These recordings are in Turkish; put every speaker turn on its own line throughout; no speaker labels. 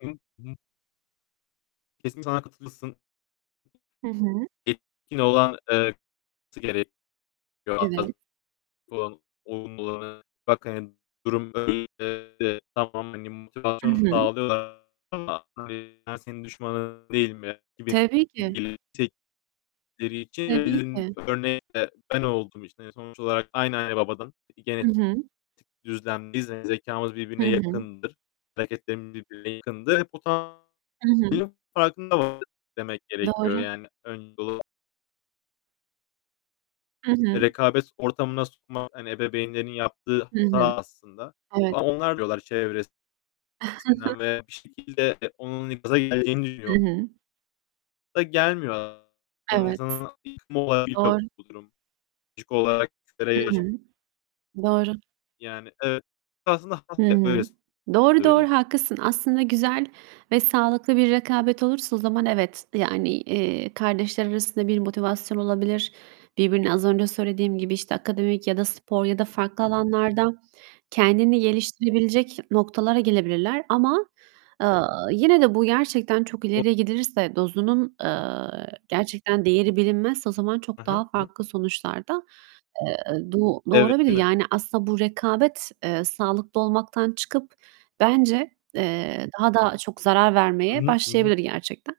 Hı hı. Hı hı. Kesin [unintelligible] katılırsın.
Hı hı.
Yetkin olan, eee, [unintelligible] gerekiyor
Evet.
[unintelligible] olumlu olan bak, hani, durum böyle de tamam, hani,
Hı
motivasyon
hı.
sağlıyorlar ama yani "Ben senin düşmanın değilim." gibi
Tabii ki.
belirttikleri için
Tabii
verilen
ki.
örnek de ben olduğum için, hani, sonuç olarak aynı anne babadan
Hı
genetik
hı.
düzlemdeyiz. Hani, zekâmız
Hı
birbirine
hı.
yakındır, hareketlerimiz birbirine yakındır. Bu tamamen
Hı hı.
[unintelligible] farkında olmak demek gerekiyor.
Doğru.
Yani [unintelligible]
Hı
E,
hı.
rekabet ortamına sokmak, hani, ebeveynlerin yaptığı
Hı hı.
hata aslında.
Evet.
Ama onlar diyorlar çevresinden ve bir şekilde onun gaza geleceğini
Hı
düşünüyo
hı.
Da gelmiyor a
Evet,
İnsanın yıkımı olabiliyor
doğru.
bu durum. [unintelligible] olarak
Hı
[unintelligible]
hı. Doğru.
Yani, eee, aslında
Hı
[unintelligible] öyle
hı. Doğru, doğru,
söyleyeyim.
haklısın. Aslında güzel ve sağlıklı bir rekabet olursa o zaman evet, d yani, eee, kardeşler arasında bir motivasyon olabilir. Birbirine az önce söylediğim gibi, işte, akademik ya da spor ya da farklı alanlarda kendini geliştirebilecek noktalara gelebilirler. Ama, eee, yine de bu gerçekten çok
O
ileriye gidilirse, dozunun, eee, gerçekten değeri bilinmezse o zaman
Hı
çok
hı.
daha
Hı hı.
farklı sonuçlar da, eee, do
Evet,
doğurabilir.
değil mi?
Yani aslında bu rekabet, eee, sağlıklı olmaktan çıkıp bence, eee, daha da çok zarar
Hı
vermeye
hı. Hı hı.
başlayabilir gerçekten.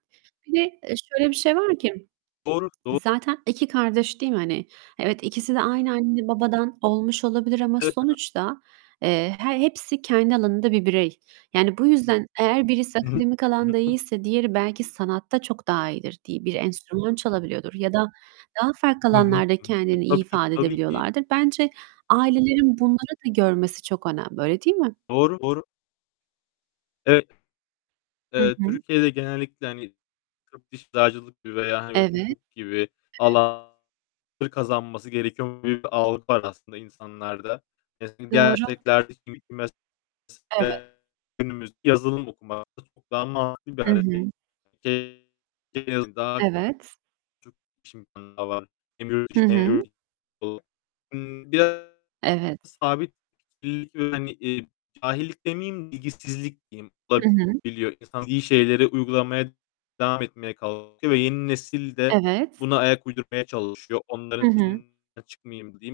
Bir de, eee, şöyle bir şey var ki:
Doğru, doğru.
Zaten 2 kardeş değil mi, hani? Evet, ikisi de aynı anne babadan olmuş olabilir ama
Evet. Hı hı.
sonuçta, eee, he hepsi kendi alanında bir birey. Yani, bu yüzden eğer birisi
Hı hı.
akademik
Hı
alanda
hı, [unintelligible]
iyiyse diğeri belki sanatta çok daha iyidir, di bir enstrüman çalabiliyordur ya da daha farklı
Hı hı.
alanlarda
Hı hı. E
kendini iyi
tabii ki,
ifade
tabii ki.
edebiliyorlardır. Bence ailelerin bunları da görmesi çok önemli. Öyle değil mi?
Doğru, doğru. Evet.
Hı
Eee,
hı.
Türkiye'de genellikle, hani, tıp, diş, eczacılık veya hani
Evet.
hukuk gibi
[unintelligible]
alanları kazanması gerekiyormuş gibi bir algı var aslında insanlarda. Mesela diğer
Doğru.
meslekler de, şimdiki
Evet.
[unintelligible] günümüzde yazılım okumak çok daha mantıklı bir
Hı
hareket.
hı.
[unintelligible] En azından
Evet.
çok iş imkânı var. Hem yurt
Hı
içinde hem yurt
hı.
dışında. Biraz
Evet.
sabit fikirlilik ve, hani, eee, cahillik demeyeyim, bilgisizlik diyeyim,
Hı hı.
olabiliyor. İnsan bildiği şeyleri uygulamaya devam etmeye kalkıyor ve yeni nesil de
Evet.
buna ayak uydurmaya çalışıyor. "Onların
Hı hı.
sözünden çıkmayayım." diyeyim.